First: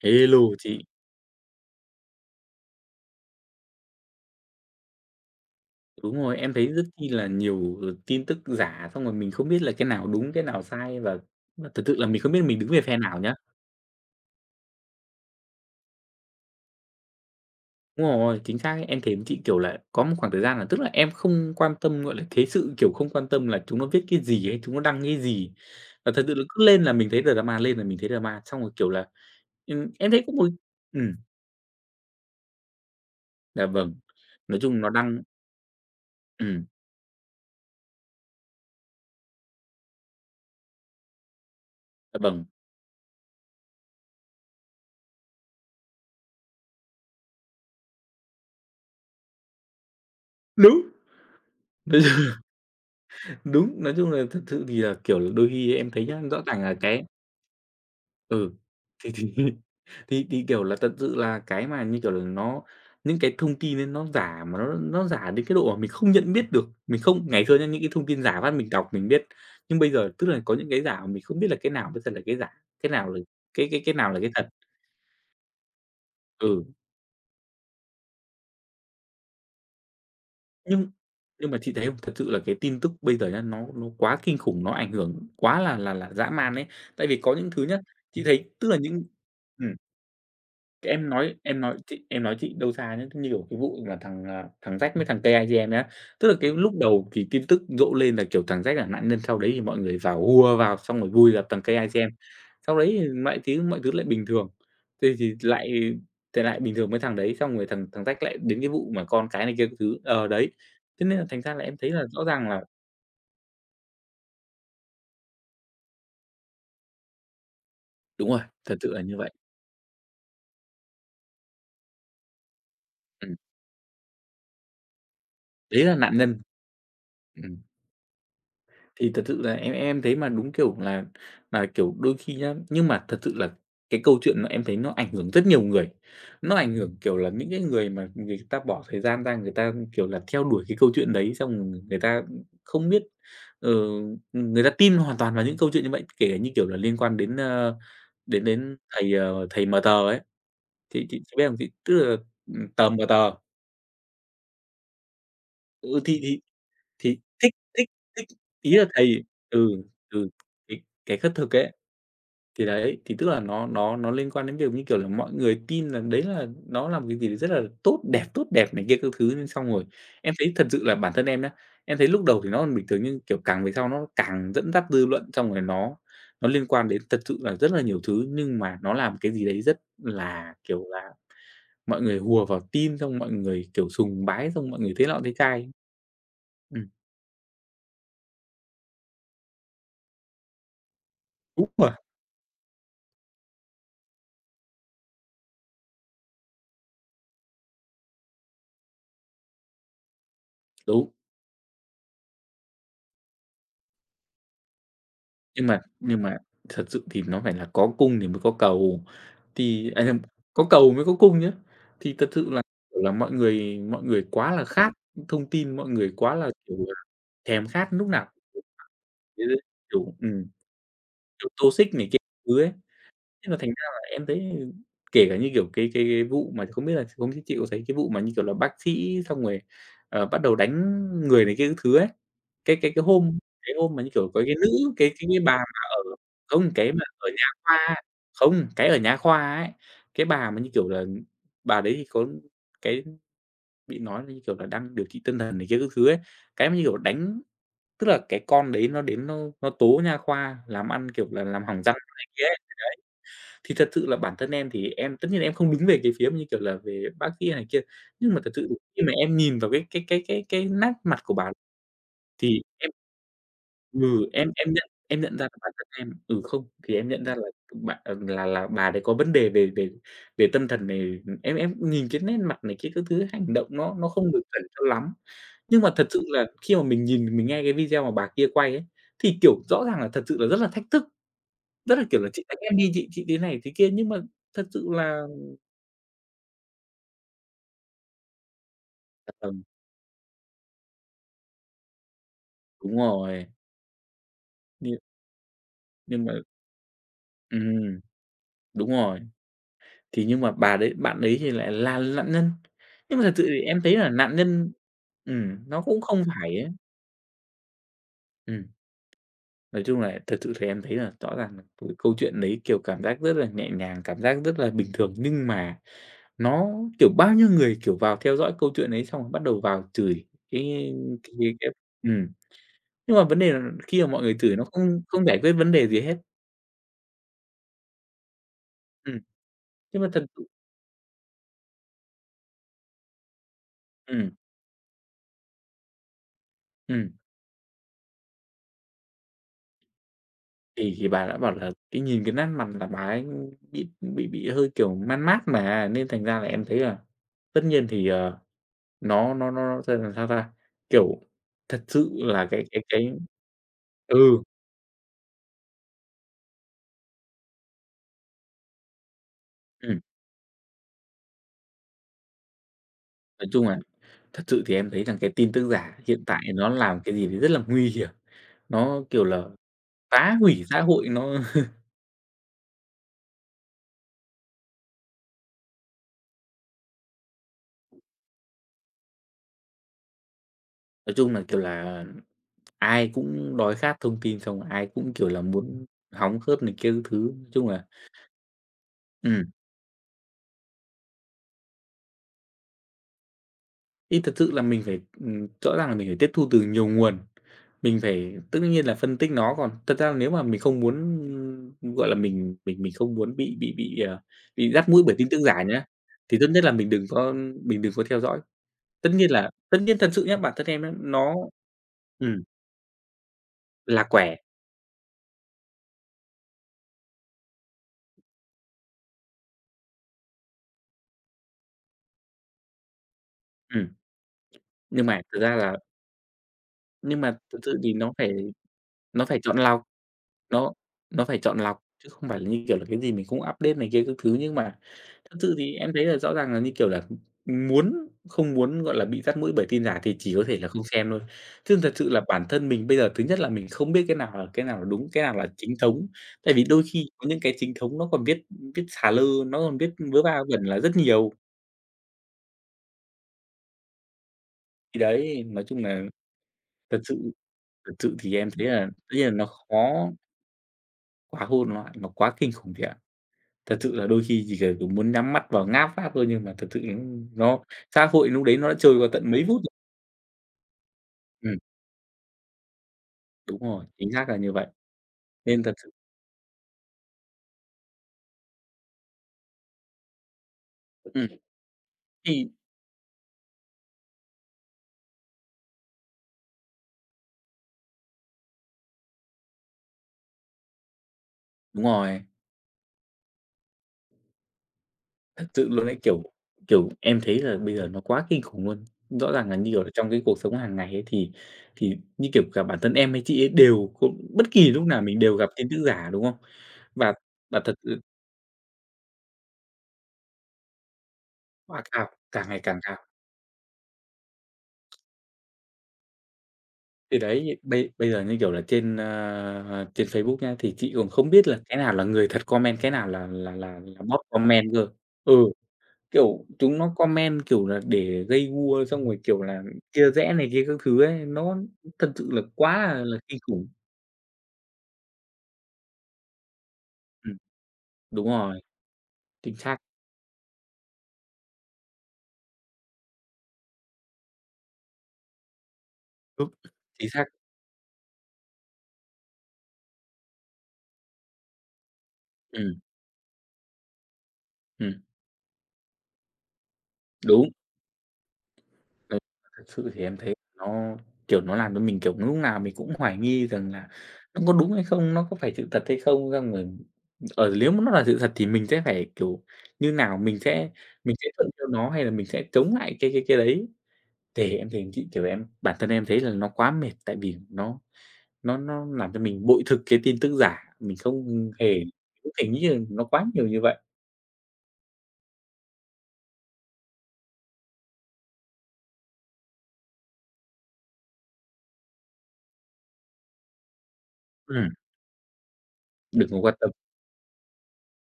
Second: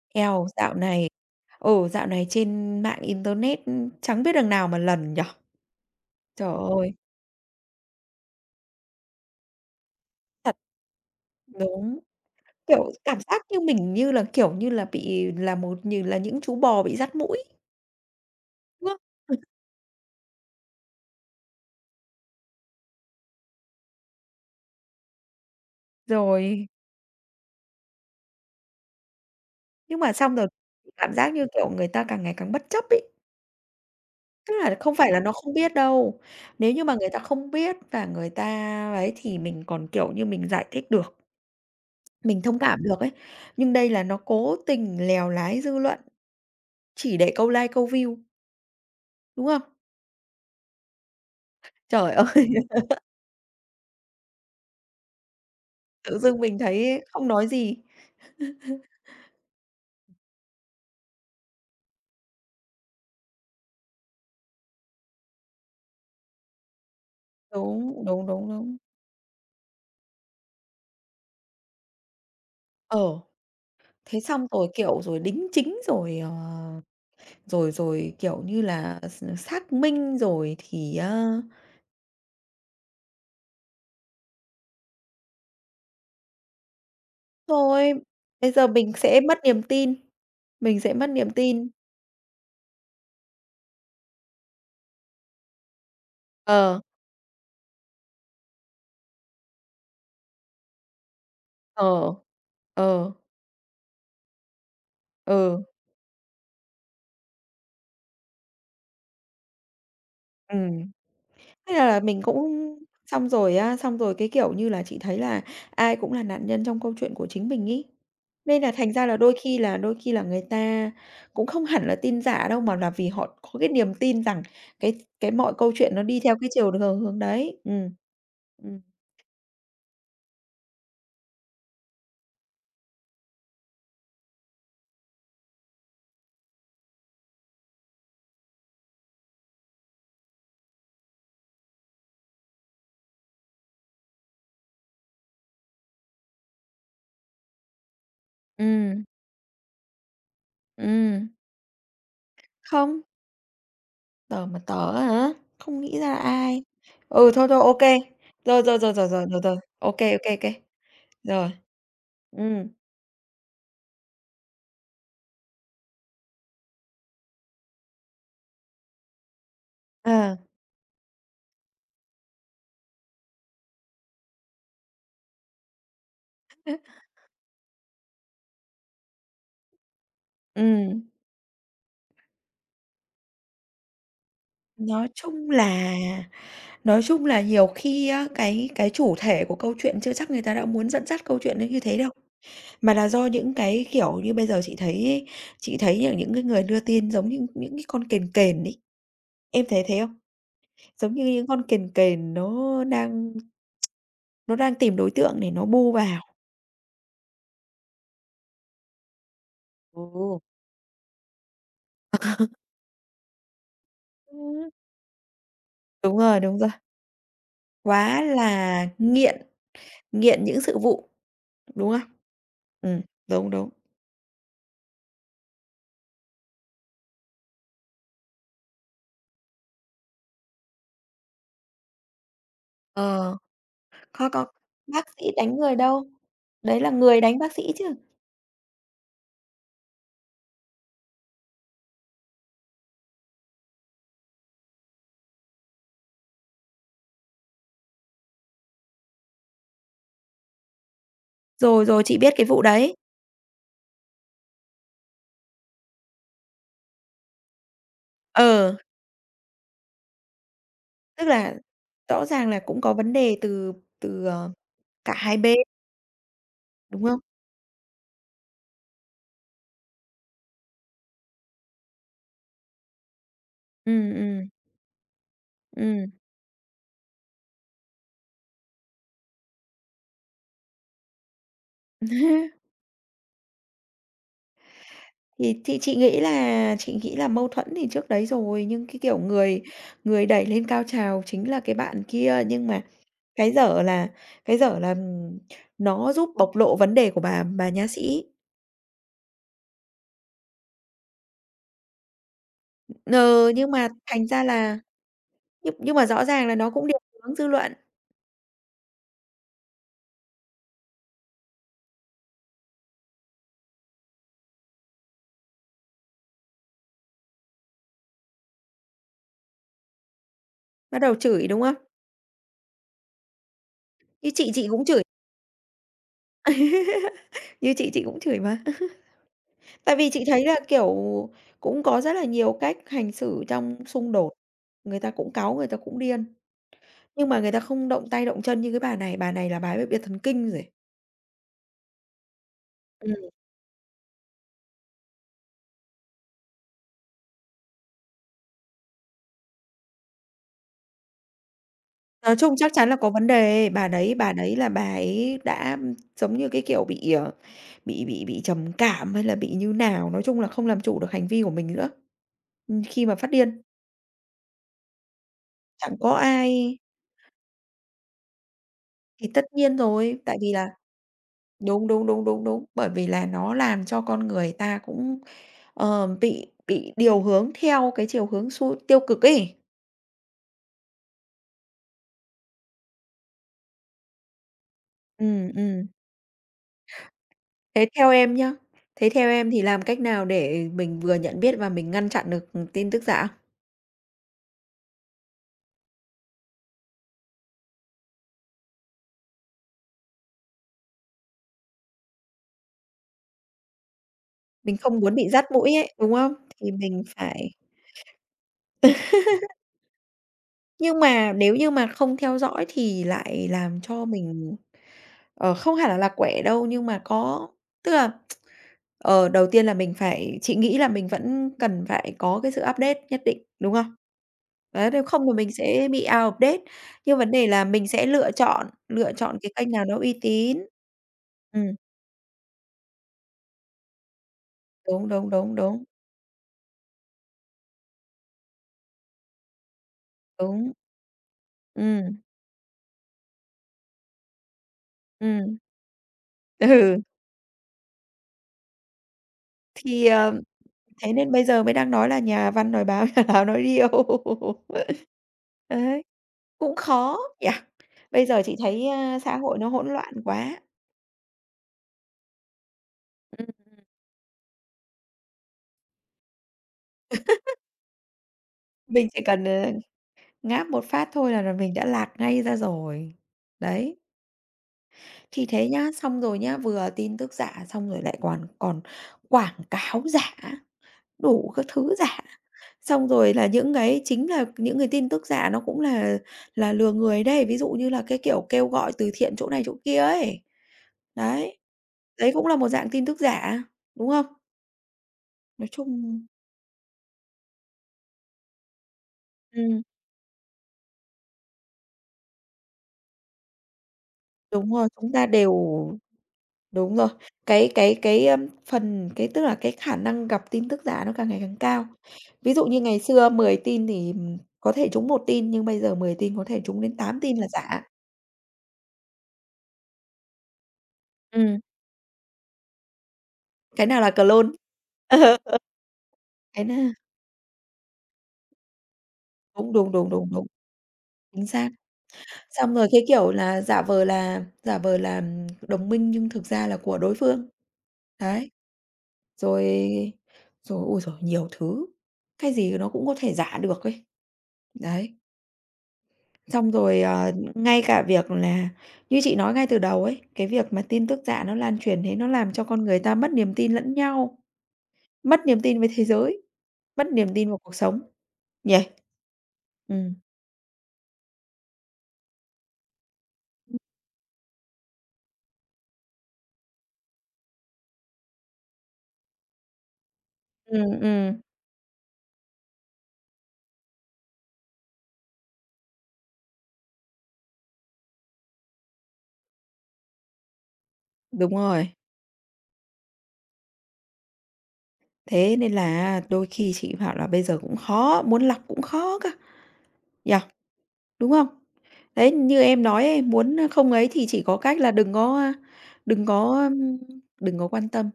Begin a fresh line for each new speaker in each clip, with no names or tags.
Hello
Eo, dạo
chị,
này ừ, dạo này trên mạng internet, chẳng biết đằng nào mà lần nhở.
đúng rồi,
Trời
em thấy rất
ơi,
chi là nhiều, tin tức giả, xong rồi mình không biết là cái nào đúng, cái
thật.
nào sai và thực sự
Đúng,
là mình không biết mình đứng về
kiểu,
phe nào
cảm
nhá.
giác như mình như là, kiểu như là, bị là một như là những chú bò bị dắt mũi,
Đúng rồi, chính xác ấy,
đúng không?
em thấy chị, kiểu là, có một khoảng thời gian là tức là em không quan tâm, gọi là, thế sự, kiểu, không quan tâm là chúng nó viết cái gì hay chúng nó đăng cái gì. Và thật sự là cứ
Rồi,
lên là mình thấy drama, lên là mình thấy drama, xong rồi, kiểu là,
nhưng
em
mà
thấy có
xong rồi
một ừm,
cảm giác như, kiểu, người ta càng ngày càng bất chấp ấy,
là vâng,
tức
nói
là
chung nó
không phải là
đăng
nó không biết đâu.
ừm,
Nếu như mà người ta không biết và người ta ấy thì mình còn, kiểu như, mình giải thích được,
là
mình
vâng,
thông cảm được ấy, nhưng đây là nó cố tình lèo lái dư luận. Chỉ để câu like, câu view, đúng không?
đúng, nói
Trời
chung
ơi,
đúng, nói chung là thật sự thì là, kiểu là, đôi khi em thấy
tự
nhá,
dưng
rõ
mình
ràng là cái.
thấy không nói gì.
Ừ, thì kiểu là, thật sự là cái mà, như kiểu là, nó những cái thông tin ấy nó giả mà nó giả đến cái độ mà mình không nhận biết được. Mình không ngày xưa nhá, những cái
Đúng,
thông tin
đúng,
giả
đúng,
phát mình
đúng.
đọc mình biết, nhưng bây giờ tức là có những cái giả mà mình không biết là cái nào mới thật là cái giả, cái nào là
Ờ,
cái nào là
thế
cái
xong
thật.
rồi, kiểu, rồi đính chính rồi,
Ừ,
rồi rồi, kiểu như là, xác minh rồi
nhưng
thì, ơ,
nhưng mà chị thấy không? Thật sự là cái tin tức bây giờ nhá, nó quá kinh khủng, nó ảnh hưởng quá là dã man ấy. Tại vì có những thứ nhá,
thôi,
chị thấy
bây giờ
tức là
mình
những
sẽ mất niềm
ừm.
tin, mình
Cái
sẽ mất
em
niềm
nói em
tin.
nói chị em nói chị đâu xa nhá, như kiểu cái vụ là thằng, à, thằng Jack với thằng K-IGN á. Tức là cái lúc
Ờ,
đầu thì tin tức rộ lên là, kiểu, thằng Jack là nạn nhân, sau đấy thì mọi người vào hùa vào xong rồi vui gặp thằng K-IGN.
ờ,
Sau đấy thì
ờ,
mọi thứ lại bình thường, thì thì
ừ,
lại thì lại bình thường với thằng đấy, xong rồi thằng thằng Jack lại đến cái vụ mà con cái này kia các thứ. Ờ, đấy,
ừm.
thế nên là thành ra là
Thế
em thấy
là
là
mình
rõ ràng là
cũng xong rồi á, xong rồi cái, kiểu như là, chị thấy là ai cũng là nạn nhân trong câu chuyện của chính mình ấy.
đúng rồi,
Nên là
thật sự
thành
là
ra
như
là
vậy.
đôi khi là người ta cũng không hẳn là tin giả đâu, mà là vì
Ừm,
họ có cái niềm tin rằng cái mọi câu
đấy là
chuyện nó
nạn
đi theo
nhân.
cái chiều hướng hướng đấy.
Ừm.
Ừ, ừ,
Thì thật sự là em thấy mà đúng, kiểu là kiểu, đôi khi nhá nhưng mà thật sự là cái câu chuyện mà em thấy nó ảnh hưởng rất nhiều người. Nó ảnh hưởng, kiểu là, những cái người mà người ta bỏ thời gian ra, người ta, kiểu là, theo đuổi cái câu chuyện đấy, xong rồi người ta không biết, ờ, người ta tin hoàn toàn vào những câu chuyện như vậy, kể cả như, kiểu là, liên quan đến, đến
ừm,
thầy, thầy mờ tờ ấy, thì chị
ừm.
chị biết không? Chị tức là, tờ
Không,
MT,
tớ mà tớ hả? Không nghĩ
ừ,
ra là
thì thì
ai.
thì
Ừ, thôi,
thích
thôi, ok.
thích thích
Rồi,
ý
rồi,
là
rồi, rồi,
thầy,
rồi, rồi, rồi.
ừ,
Ok
ừ,
kê, ô.
cái khất
Rồi.
thực ấy. Thì
Ừ,
đấy, thì tức là nó liên quan đến việc, như kiểu là, mọi người tin là đấy là nó là một cái gì đấy rất là tốt đẹp này kia các thứ, nên xong rồi em
ờ,
thấy thật sự là bản thân em nhá, em thấy lúc đầu thì nó còn bình thường, nhưng, kiểu, càng về sau nó càng dẫn dắt dư luận, xong rồi nó liên quan đến thật sự là rất là nhiều thứ, nhưng mà nó làm cái gì đấy rất là, kiểu
ừm.
là, mọi người hùa vào tin, xong mọi người, kiểu, sùng bái, xong mọi người thế
Nói
nọ thế
chung
chai.
là
Ừm,
nói chung là nhiều khi á, cái chủ thể của câu chuyện chưa chắc người ta đã muốn dẫn dắt câu chuyện
đúng
đến như
rồi,
thế đâu, mà là do những cái, kiểu như, bây giờ chị thấy ấy, chị thấy là những cái người đưa tin giống như những cái con kền kền ấy, em thấy thế không?
đúng,
Giống như những con kền kền nó đang tìm đối tượng để nó
nhưng mà
bu
nhưng
vào.
mà thật sự thì nó phải là có cung thì mới có cầu. Thì, à nhầm,
Ồ.
có cầu mới có cung nhá. Thì thật sự là, kiểu là, mọi người quá là
Ừm,
khát thông tin, mọi người quá là,
đúng rồi,
kiểu là, thèm khát lúc
quá
nào
là nghiện
kiểu,
nghiện những sự vụ,
kiểu,
đúng
toxic
không?
này kia thứ ấy.
Ừ,
Thế
đúng,
là
đúng.
thành ra là em thấy, kể cả như, kiểu, cái vụ mà không biết là không biết chị có thấy cái vụ mà, như kiểu là, bác sĩ xong rồi, bắt đầu đánh người này kia các thứ ấy. Cái cái cái
Ờ.
hôm cái hôm mà, như kiểu, có
Có,
cái nữ
bác
cái cái
sĩ
cái bà
đánh người
mà ở
đâu,
không,
đấy là
cái mà
người
ở
đánh
nhà
bác sĩ chứ.
khoa không, cái ở nhà khoa ấy, cái bà mà, như kiểu là, bà đấy thì có cái bị nói là, như kiểu là, đang điều trị tâm thần này kia các thứ ấy. Cái mà, như kiểu, đánh tức là cái con đấy nó đến nó tố nha khoa làm ăn, kiểu là, làm hỏng
Rồi,
răng
rồi, chị
này
biết
kia
cái
ấy.
vụ đấy.
Thì thật sự là bản thân em thì em tất nhiên là em không đứng về cái phía như kiểu là, về bác sĩ này kia, nhưng mà thật sự
Ờ,
khi mà em nhìn vào cái nét mặt
tức
của bà
là rõ ràng là
thì
cũng
em,
có vấn đề từ từ,
ừ, em
ờ,
em nhận
cả
em
hai
nhận ra là
bên,
bản thân em, không, thì
đúng
em
không?
nhận ra là là bà đấy có vấn đề về về về tâm thần này. Em nhìn cái nét mặt này cái các thứ, hành động nó
Ừm,
không được
ừm,
chuẩn cho lắm. Nhưng mà thật
ừm.
sự là khi mà mình nhìn, mình nghe cái video mà bà kia quay ấy, thì, kiểu, rõ ràng là thật sự là rất là thách thức, rất là, kiểu là, "Chị đánh em đi, chị thế này thế kia." Nhưng mà thật sự là.
Thì chị nghĩ là mâu thuẫn thì trước đấy rồi, nhưng cái kiểu
Ừm,
người người đẩy lên cao trào chính là cái bạn kia, nhưng mà
đúng rồi,
cái dở là cái dở là,
nhưng
nó
nhưng
giúp
mà
bộc lộ vấn đề của bà nha
ừm,
sĩ.
đúng rồi, thì nhưng mà bà đấy bạn đấy thì lại là nạn nhân. Nhưng mà thật sự
Ờ,
thì
nhưng
em
mà
thấy là
thành
nạn
ra
nhân
là
ừm,
Nhưng
nó
nhưng
cũng
mà
không
rõ
phải
ràng là nó
ấy.
cũng định hướng dư luận,
Ừm, nói chung là thật sự thì em thấy là rõ ràng là câu chuyện đấy, kiểu, cảm giác rất là nhẹ nhàng, cảm giác rất là bình thường, nhưng mà nó, kiểu, bao nhiêu người, kiểu, vào theo dõi câu chuyện ấy xong rồi bắt đầu vào chửi
bắt đầu chửi, đúng
cái
không?
ừm, nhưng mà vấn đề là khi mà mọi
Như
người
chị
chửi nó
chị cũng
không
chửi,
không giải quyết vấn đề gì hết.
như chị cũng chửi mà.
Ừm,
Tại
nhưng mà
vì
thật
chị
sự
thấy là, kiểu, cũng có rất là nhiều cách hành xử trong xung
ừm,
đột, người ta cũng cáu, người ta cũng điên,
ừm.
nhưng mà người ta không động tay động chân như cái bà này là bà ấy bị bệnh thần kinh rồi.
Thì bà đã bảo là cái nhìn cái nét mặt là bà
Ừm,
ấy bị hơi, kiểu, man mát mà, nên thành ra là em thấy là tất nhiên thì, nó sẽ làm sao ta? Kiểu, thật sự
nói
là
chung chắc chắn là có vấn đề,
ừ,
bà đấy là bà ấy đã, giống như cái kiểu, bị trầm cảm hay là bị như
ừm,
nào, nói chung là không làm chủ được hành vi của mình nữa, khi mà phát
nói
điên.
chung là thật sự thì em thấy rằng cái tin tức
Chẳng
giả
có
hiện tại nó
ai
làm cái gì đấy rất là nguy hiểm, nó, kiểu
Thì
là,
tất nhiên rồi,
phá
tại vì
hủy
là
xã hội, nó.
đúng, đúng, đúng, đúng, đúng, bởi vì là nó làm cho con người ta cũng, bị điều hướng theo cái chiều hướng xu tiêu cực ấy.
Nói chung là, kiểu là, ai cũng đói khát thông tin, xong ai cũng, kiểu là,
Ừ,
muốn
ừm.
hóng hớt này kia các thứ, nói chung là.
Thế theo em nhá, thế theo
Ừm.
em thì làm cách nào để mình vừa nhận biết và mình ngăn chặn được, tin tức giả?
Thì thật sự là mình phải, rõ ràng là mình phải tiếp thu từ nhiều nguồn. Mình phải tất nhiên là phân tích nó, còn thật ra nếu mà mình không muốn, gọi là, mình không muốn bị bị
Mình
dắt
không
mũi bởi
muốn
tin
bị
tức
dắt
giả
mũi
nhá,
ấy, đúng không?
thì tốt nhất
Thì
là mình
mình
đừng có
phải
theo dõi. Tất nhiên thật sự nhé, bản thân em á,
nhưng mà
nó,
nếu như mà không theo
ừm,
dõi thì lại làm
là
cho
quẻ,
mình, không hẳn là lạc quẻ đâu, nhưng mà có tức là Ờ, đầu tiên là mình phải chị nghĩ là mình vẫn cần phải có cái sự update nhất định, đúng
ừm,
không? Đấy, nếu
nhưng mà
không thì
thực
mình
ra là
sẽ bị out of date. Nhưng
nhưng
vấn
mà
đề
thực
là
sự
mình
thì
sẽ lựa
nó phải
chọn cái
chọn
kênh
lọc.
nào nó uy tín.
Nó nó phải chọn
Ừm,
lọc, chứ không phải là, như kiểu là, cái gì mình cũng update này kia các thứ. Nhưng mà
đúng, đúng,
thật
đúng,
sự thì
đúng,
em thấy là rõ ràng là, như kiểu là, muốn không muốn, gọi là, bị dắt mũi bởi tin giả thì chỉ có thể là
đúng.
không xem thôi. Chứ thật sự
Ừm,
là bản thân mình bây giờ thứ nhất là mình không biết cái nào là đúng, cái nào là
ừm,
chính thống. Tại vì đôi
ừ,
khi có những cái chính thống nó còn viết viết xà lơ, nó còn viết
thì,
vớ va vẩn là rất
thế
nhiều.
nên bây giờ mới đang nói là nhà văn nói báo, nhà báo nói điêu.
Thì đấy, nói chung là
Đấy, cũng
thật
khó
sự
nhỉ?
thật sự
Bây
thì
giờ
em
chị
thấy là
thấy,
tất
a,
nhiên là
xã
nó
hội nó hỗn
khó
loạn quá.
quá hôn loạn, nó quá kinh khủng thiệt.
Ừm,
Thật sự là đôi khi chỉ cần, kiểu, muốn nhắm mắt vào ngáp pháp thôi, nhưng mà thật sự nó xã hội lúc đấy nó đã trôi qua
mình chỉ
tận
cần,
mấy phút
ờ
rồi.
Ngáp một phát thôi là
Ừm,
mình đã lạc ngay ra rồi.
đúng rồi,
Đấy,
chính xác là như vậy.
thì
Nên
thế
thật
nhá,
sự,
xong rồi nhá, vừa tin tức giả xong rồi lại còn còn quảng cáo giả,
ừm,
đủ các thứ giả.
thì
Xong rồi là những cái chính là những cái tin tức giả nó cũng là lừa người đấy, ví dụ như là cái kiểu kêu gọi từ thiện chỗ này chỗ kia ấy. Đấy,
đúng rồi,
đấy cũng là một dạng tin tức giả, đúng không?
thật sự
Nói
luôn ấy, kiểu,
chung
kiểu, em thấy là bây giờ nó quá kinh khủng luôn. Rõ ràng là như kiểu
ừm,
là trong cái cuộc sống hàng ngày ấy thì như kiểu cả bản thân em hay chị ấy đều có bất kỳ
đúng
lúc
rồi,
nào
chúng
mình
ta
đều gặp
đều
tin tức giả, đúng không?
đúng rồi,
Và và
cái
thật
cái
sự
cái, phần cái tức là cái khả năng gặp tin tức giả nó càng ngày càng
và
cao.
càng càng
Ví
ngày
dụ
càng
như
cao.
ngày xưa 10 tin thì, có thể trúng một tin, nhưng bây giờ 10 tin có thể trúng đến
Thì
tám tin là
đấy,
giả.
bây bây giờ, như kiểu là, trên, trên Facebook nhá, thì chị còn không biết
Ừm.
là cái nào là người thật comment, cái nào là là là
Cái nào
là
là
bot
clone?
comment cơ. Ừ,
Ừ.
kiểu,
Cái na
chúng nó comment, kiểu là, để gây gu xong rồi, kiểu là,
đúng, đúng, đúng,
chia
đúng,
rẽ
đúng,
này kia các thứ ấy,
chính
nó
xác.
thật sự là
Xong rồi
quá là
cái
là
kiểu
kinh
là
khủng.
giả vờ là, đồng minh nhưng thực ra là của đối
Ừm,
phương.
đúng
Đấy,
rồi, chính
rồi
xác.
rồi, ôi giời, nhiều thứ, cái gì nó cũng có thể giả được ấy. Đấy.
Đúng.
Xong rồi,
Chính xác.
ngay cả việc là như chị nói ngay từ đầu ấy, cái việc mà tin tức giả nó lan truyền thế nó làm cho
Ừm,
con người ta mất niềm tin lẫn nhau,
ừm,
mất niềm tin với thế giới, mất niềm tin
đúng.
vào cuộc sống, nhỉ?
Ừm, thật sự thì
Ừm,
em thấy nó, kiểu, nó làm cho mình, kiểu, lúc nào mình cũng hoài nghi rằng là nó có đúng hay không, nó có phải sự thật hay không, xong rồi ở nếu mà nó là sự thật thì mình sẽ phải, kiểu, như nào, mình sẽ
ừm,
mình sẽ
ừm,
thuận theo nó hay là mình sẽ chống lại cái đấy. Thì em thấy chị, kiểu, em bản thân em thấy là nó quá mệt, tại vì nó làm cho mình bội thực cái tin tức giả, mình không
đúng
hề
rồi.
không hề nghĩ là nó quá nhiều như vậy.
Thế nên là đôi khi chị bảo là bây giờ cũng khó, muốn lọc cũng khó cơ, nhỉ, đúng không? Đấy, như em nói ấy, muốn, không ấy thì chỉ có
Ừm,
cách là đừng có, đừng
đừng có quan
có,
tâm.
đừng có quan tâm,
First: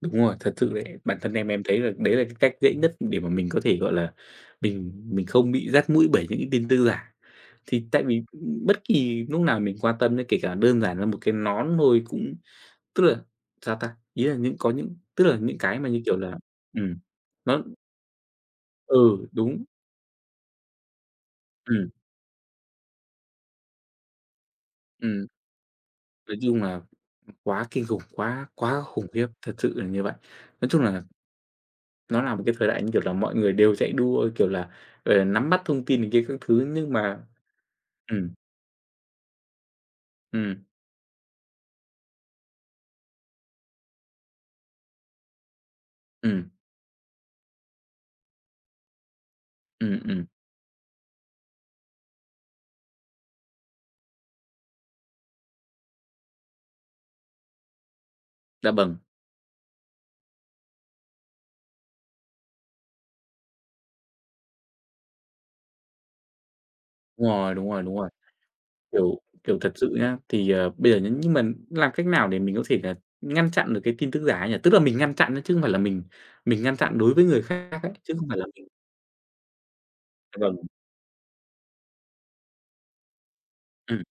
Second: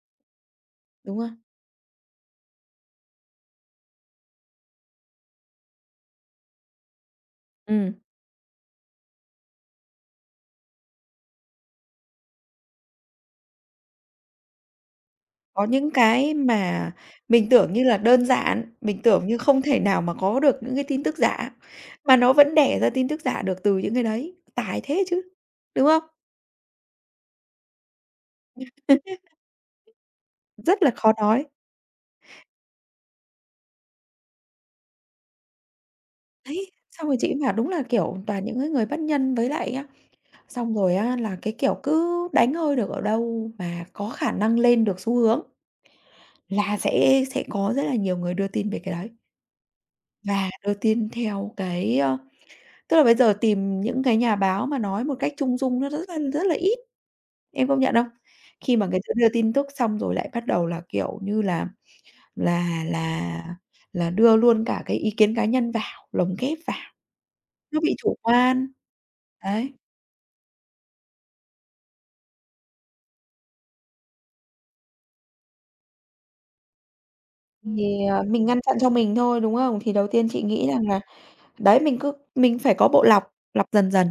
Đúng rồi, thật sự đấy, bản
đúng
thân
không?
em thấy là đấy là cái cách dễ nhất để mà mình có thể, gọi là, mình không bị dắt mũi bởi những cái tin tức giả. Thì
Ừm.
tại vì, bất kỳ lúc nào mình quan tâm đến kể cả đơn giản là một cái nón thôi cũng tức là, sao ta, ý là những có những tức là những
Có
cái mà,
những
như kiểu
cái
là,
mà
ừm,
mình
nó
tưởng như là đơn giản, mình
ừ,
tưởng như không
đúng,
thể nào mà có được những cái tin tức giả,
ừm,
mà nó vẫn đẻ ra tin tức giả được từ những cái đấy, tài thế chứ,
ừm,
đúng không?
nói chung là quá kinh khủng, quá quá khủng khiếp, thật sự là như vậy. Nói chung
Rất là
là
khó nói.
nó là một cái thời đại, như kiểu là, mọi người đều chạy đua, kiểu là, ờ, nắm bắt thông tin này kia các thứ,
Đấy,
nhưng
xong rồi
mà
chị bảo đúng là, kiểu,
ừm,
toàn những cái người bất nhân với lại á
ừm,
xong rồi á là cái, kiểu, cứ đánh hơi được ở đâu mà có khả năng lên được xu hướng
ừm,
là sẽ có rất là nhiều người đưa tin về cái đấy,
ừm, ừm,
và đưa tin theo cái. Tức là bây giờ tìm những cái nhà báo mà nói một cách trung dung nó rất là ít, em công nhận không?
dạ
Khi mà
vâng,
người ta đưa tin tức xong rồi lại bắt đầu là, kiểu như là, là là là đưa luôn cả cái ý kiến cá nhân vào, lồng ghép vào,
đúng rồi, đúng
nó
rồi,
bị
đúng rồi.
chủ quan.
Kiểu kiểu,
Đấy,
thật sự nhá, thì, ờ, bây giờ nhá nhưng mà làm cách nào để mình có thể là ngăn chặn được cái tin tức giả ấy nhỉ? Tức là mình ngăn chặn nhá, chứ không phải là mình ngăn chặn đối với người khác ấy,
thì,
chứ không phải là
mình ngăn
mình
chặn cho mình thôi, đúng không? Thì đầu tiên
dạ
chị
vâng,
nghĩ rằng là đấy, mình phải có bộ lọc, lọc dần
ừm,
dần.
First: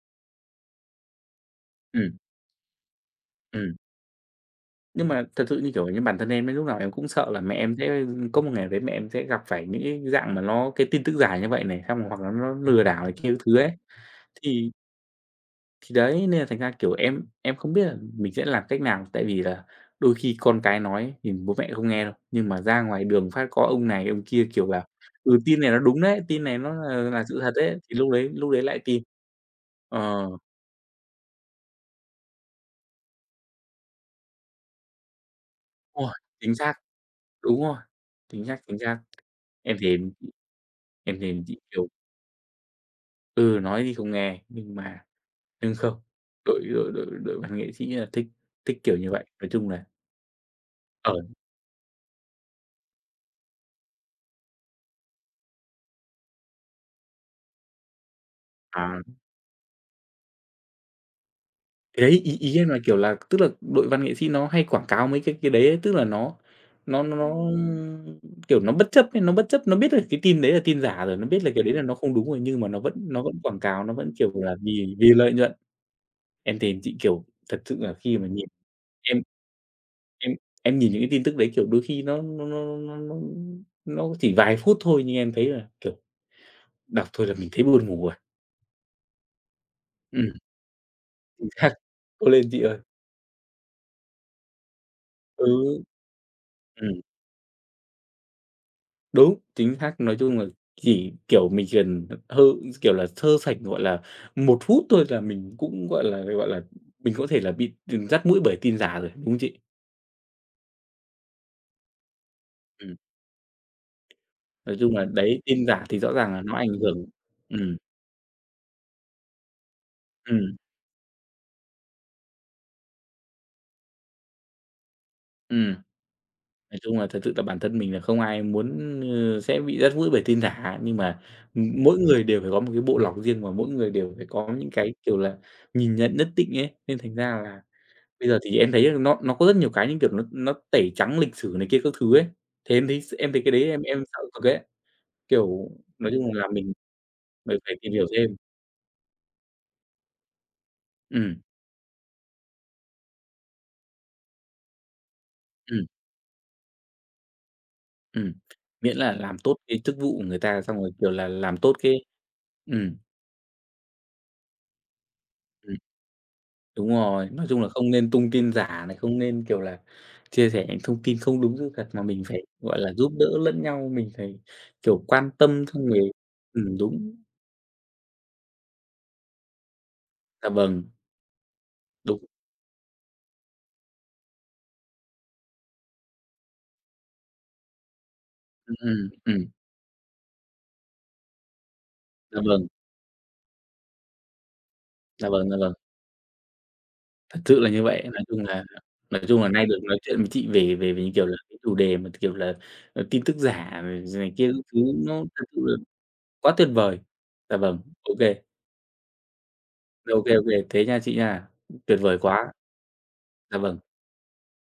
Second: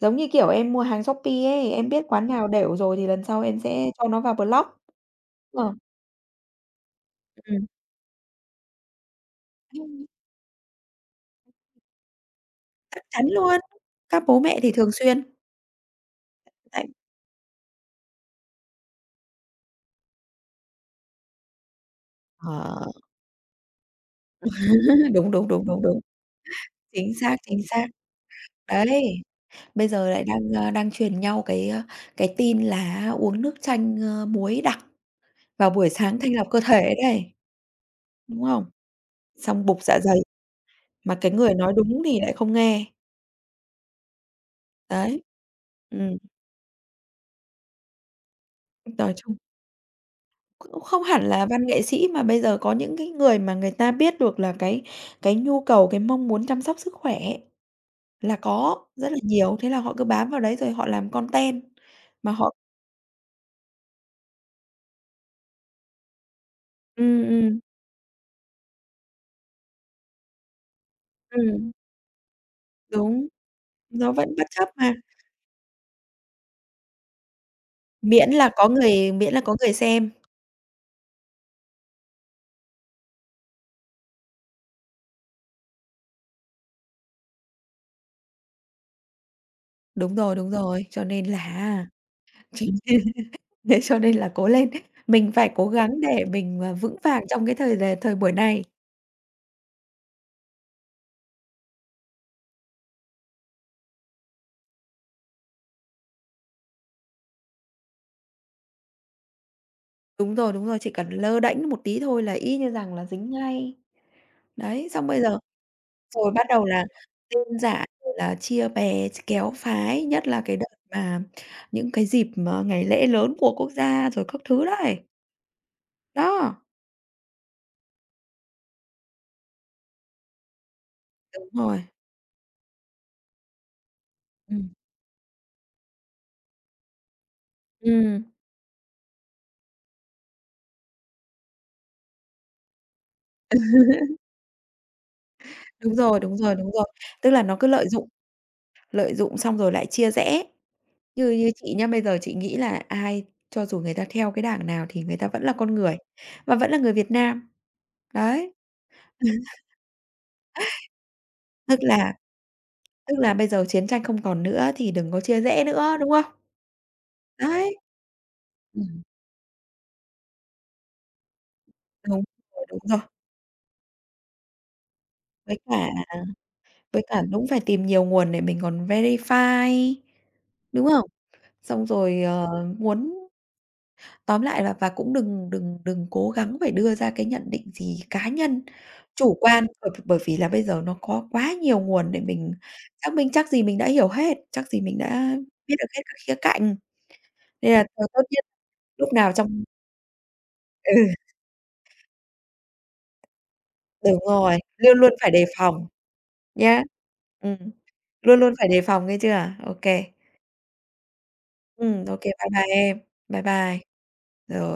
Giống như, kiểu, em mua hàng Shopee ấy, em biết
ừm,
quán nào đểu rồi thì lần sau em
ừm.
sẽ cho nó vào block.
Nhưng mà thật sự, như
Ờ,
kiểu, như bản thân em ấy, lúc nào em cũng sợ là mẹ em sẽ có một ngày nào đấy mẹ em sẽ gặp phải những cái
ừm.
dạng mà nó cái tin tức giả như vậy này, xong rồi hoặc là nó lừa đảo
Chắc
này
chắn
kia các thứ
luôn.
ấy,
Các bố mẹ
thì
thì thường xuyên
thì đấy, nên là thành ra,
tại
kiểu, em không biết là mình sẽ làm cách nào, tại vì là đôi khi con cái nói thì bố mẹ không nghe đâu, nhưng mà ra
ờ,
ngoài đường phát có ông này ông kia, kiểu là,
đúng,
ừ,
đúng,
tin
đúng,
này nó
đúng,
đúng
đúng,
đấy, tin này nó là
chính
là
xác,
sự thật
chính
đấy,
xác.
thì lúc đấy lại tin.
Đấy, bây giờ lại
Ờ,
đang truyền nhau cái tin là uống nước chanh, ơ, muối đặc vào buổi
ôi,
sáng thanh lọc
chính
cơ
xác,
thể đấy,
đúng rồi, chính
đúng
xác,
không?
chính xác.
Xong
Em
bục
thì
dạ
em
dày, mà cái
thì
người
chỉ,
nói
kiểu,
đúng thì lại không nghe,
ừ, nói thì không nghe, nhưng mà
đấy.
nhưng không,
Ừm,
đội đội đội đội văn nghệ sĩ là thích thích kiểu như
nói
vậy.
chung
Nói chung là
cũng không
ở
hẳn là văn nghệ sĩ mà bây giờ có những cái người mà người ta biết được là cái nhu cầu, cái mong muốn chăm sóc sức khỏe. Là có, rất là nhiều, thế là họ cứ bám vào đấy rồi họ làm content
Thì đấy,
mà
ý
họ
ý em là, kiểu là, tức là đội văn nghệ sĩ nó hay quảng cáo mấy cái đấy ấy, tức là nó nó nó
ừm,
nó,
ừm,
kiểu, nó bất chấp ấy, nó bất chấp, nó biết là cái tin đấy là tin giả rồi, nó biết là cái
ừm,
đấy là nó không đúng rồi, nhưng mà nó vẫn nó
đúng,
vẫn quảng cáo, nó vẫn,
nó vẫn
kiểu
bất
là,
chấp
vì
mà,
vì lợi nhuận. Em thề chị, kiểu, thật sự là khi mà
miễn
nhìn
là có người
em
miễn là có người xem.
em em nhìn những cái tin tức đấy, kiểu, đôi khi nó chỉ vài phút thôi nhưng em thấy là, kiểu, đọc thôi là mình thấy buồn ngủ rồi. Ừm,
Đúng rồi, cho nên là
chính xác.
á
Cố lên chị
chính
ơi.
thế cho nên là cố lên, mình phải cố
Ừ.
gắng để mình, vững
Ừm.
vàng trong cái thời buổi này.
Đúng, chính xác. Nói chung là chỉ, kiểu, mình chỉ cần hơ kiểu là, sơ sảnh, gọi là, một phút thôi là mình cũng, gọi là, mình có thể là bị t dắt mũi bởi tin giả rồi, đúng không chị?
Đúng rồi, chỉ cần lơ đễnh một tí thôi là y như rằng
Ừm.
là dính ngay.
Nói
Đấy,
chung là
xong bây giờ
đấy, tin giả thì rõ
rồi
ràng là
bắt
nó
đầu
ảnh
là
hưởng
tin
ừm,
giả rồi là chia bè, kéo phái, nhất là
ừm,
cái đợt mà những cái dịp mà ngày lễ lớn của quốc gia rồi các thứ đấy.
ừm.
Đó,
Nói chung là thật sự là bản thân mình là không ai muốn, ơ, sẽ bị dắt mũi bởi tin giả, nhưng mà,
đúng rồi,
mỗi người đều phải có một cái bộ lọc riêng và mỗi người đều phải có
ừm,
những cái, kiểu là, nhìn nhận nhất định ấy, nên thành ra là
ừm,
Bây giờ thì em thấy là nó có rất nhiều cái, như kiểu, nó tẩy trắng lịch sử này kia các thứ ấy. Thế em thấy s em thấy cái đấy em sợ cực ấy. Kiểu,
đúng
nói
rồi,
chung
đúng
là
rồi, đúng
mình
rồi. Tức là nó
mình
cứ
phải tìm hiểu thêm.
lợi dụng xong rồi lại chia rẽ. Như
Ừm,
như chị nhá, bây giờ chị nghĩ là ai cho dù người ta theo cái đảng nào thì người ta vẫn là con
ừm,
người và vẫn là người Việt Nam.
ừm.
Đấy,
Miễn là làm tốt cái chức vụ của người ta, xong rồi, kiểu là, làm tốt
tức
cái
là
ừm,
Tức là bây giờ chiến tranh không còn nữa thì đừng có chia rẽ
ừm,
nữa, đúng không?
đúng rồi. Nói chung là
Đấy.
không nên tung tin giả này,
Ừm,
không nên, kiểu là, chia sẻ những thông tin không đúng sự thật, mà mình
đúng
phải,
rồi,
gọi
đúng
là,
rồi.
giúp đỡ lẫn nhau, mình phải, kiểu, quan
Với
tâm
cả
xong rồi
với
đúng.
cả đúng phải tìm nhiều nguồn để mình còn verify,
Dạ vâng,
đúng không? Xong
đúng.
rồi, muốn tóm lại là và cũng đừng đừng đừng cố gắng phải đưa ra cái nhận định gì cá nhân,
Ừm, ừm,
chủ
ừm.
quan, bởi bởi vì là bây giờ nó có quá nhiều nguồn để
Dạ
mình
vâng,
xác minh, chắc gì mình đã hiểu hết, chắc gì mình
dạ
đã
vâng, dạ vâng.
biết được hết các khía cạnh.
Thật sự là
Nên
như
là
vậy.
thôi tốt
Nói chung
nhất
là
lúc
nói
nào
chung là
trong
nay được nói chuyện với chị về về
ừ.
về, như kiểu là, cái chủ đề mà, kiểu là, ờ, tin tức giả rồi
Đúng
rồi này kia
rồi,
các thứ
luôn luôn
nó
phải
thật
đề
sự là
phòng
quá tuyệt
nhá.
vời.
Ừm,
Dạ vâng, ô
luôn
kê,
luôn phải đề phòng nghe chưa? Ô kê.
ô kê, thế nha chị nha. Tuyệt
Ô
vời
kê, bye
quá.
bye em. Bye
Dạ
bye.
vâng.
Rồi.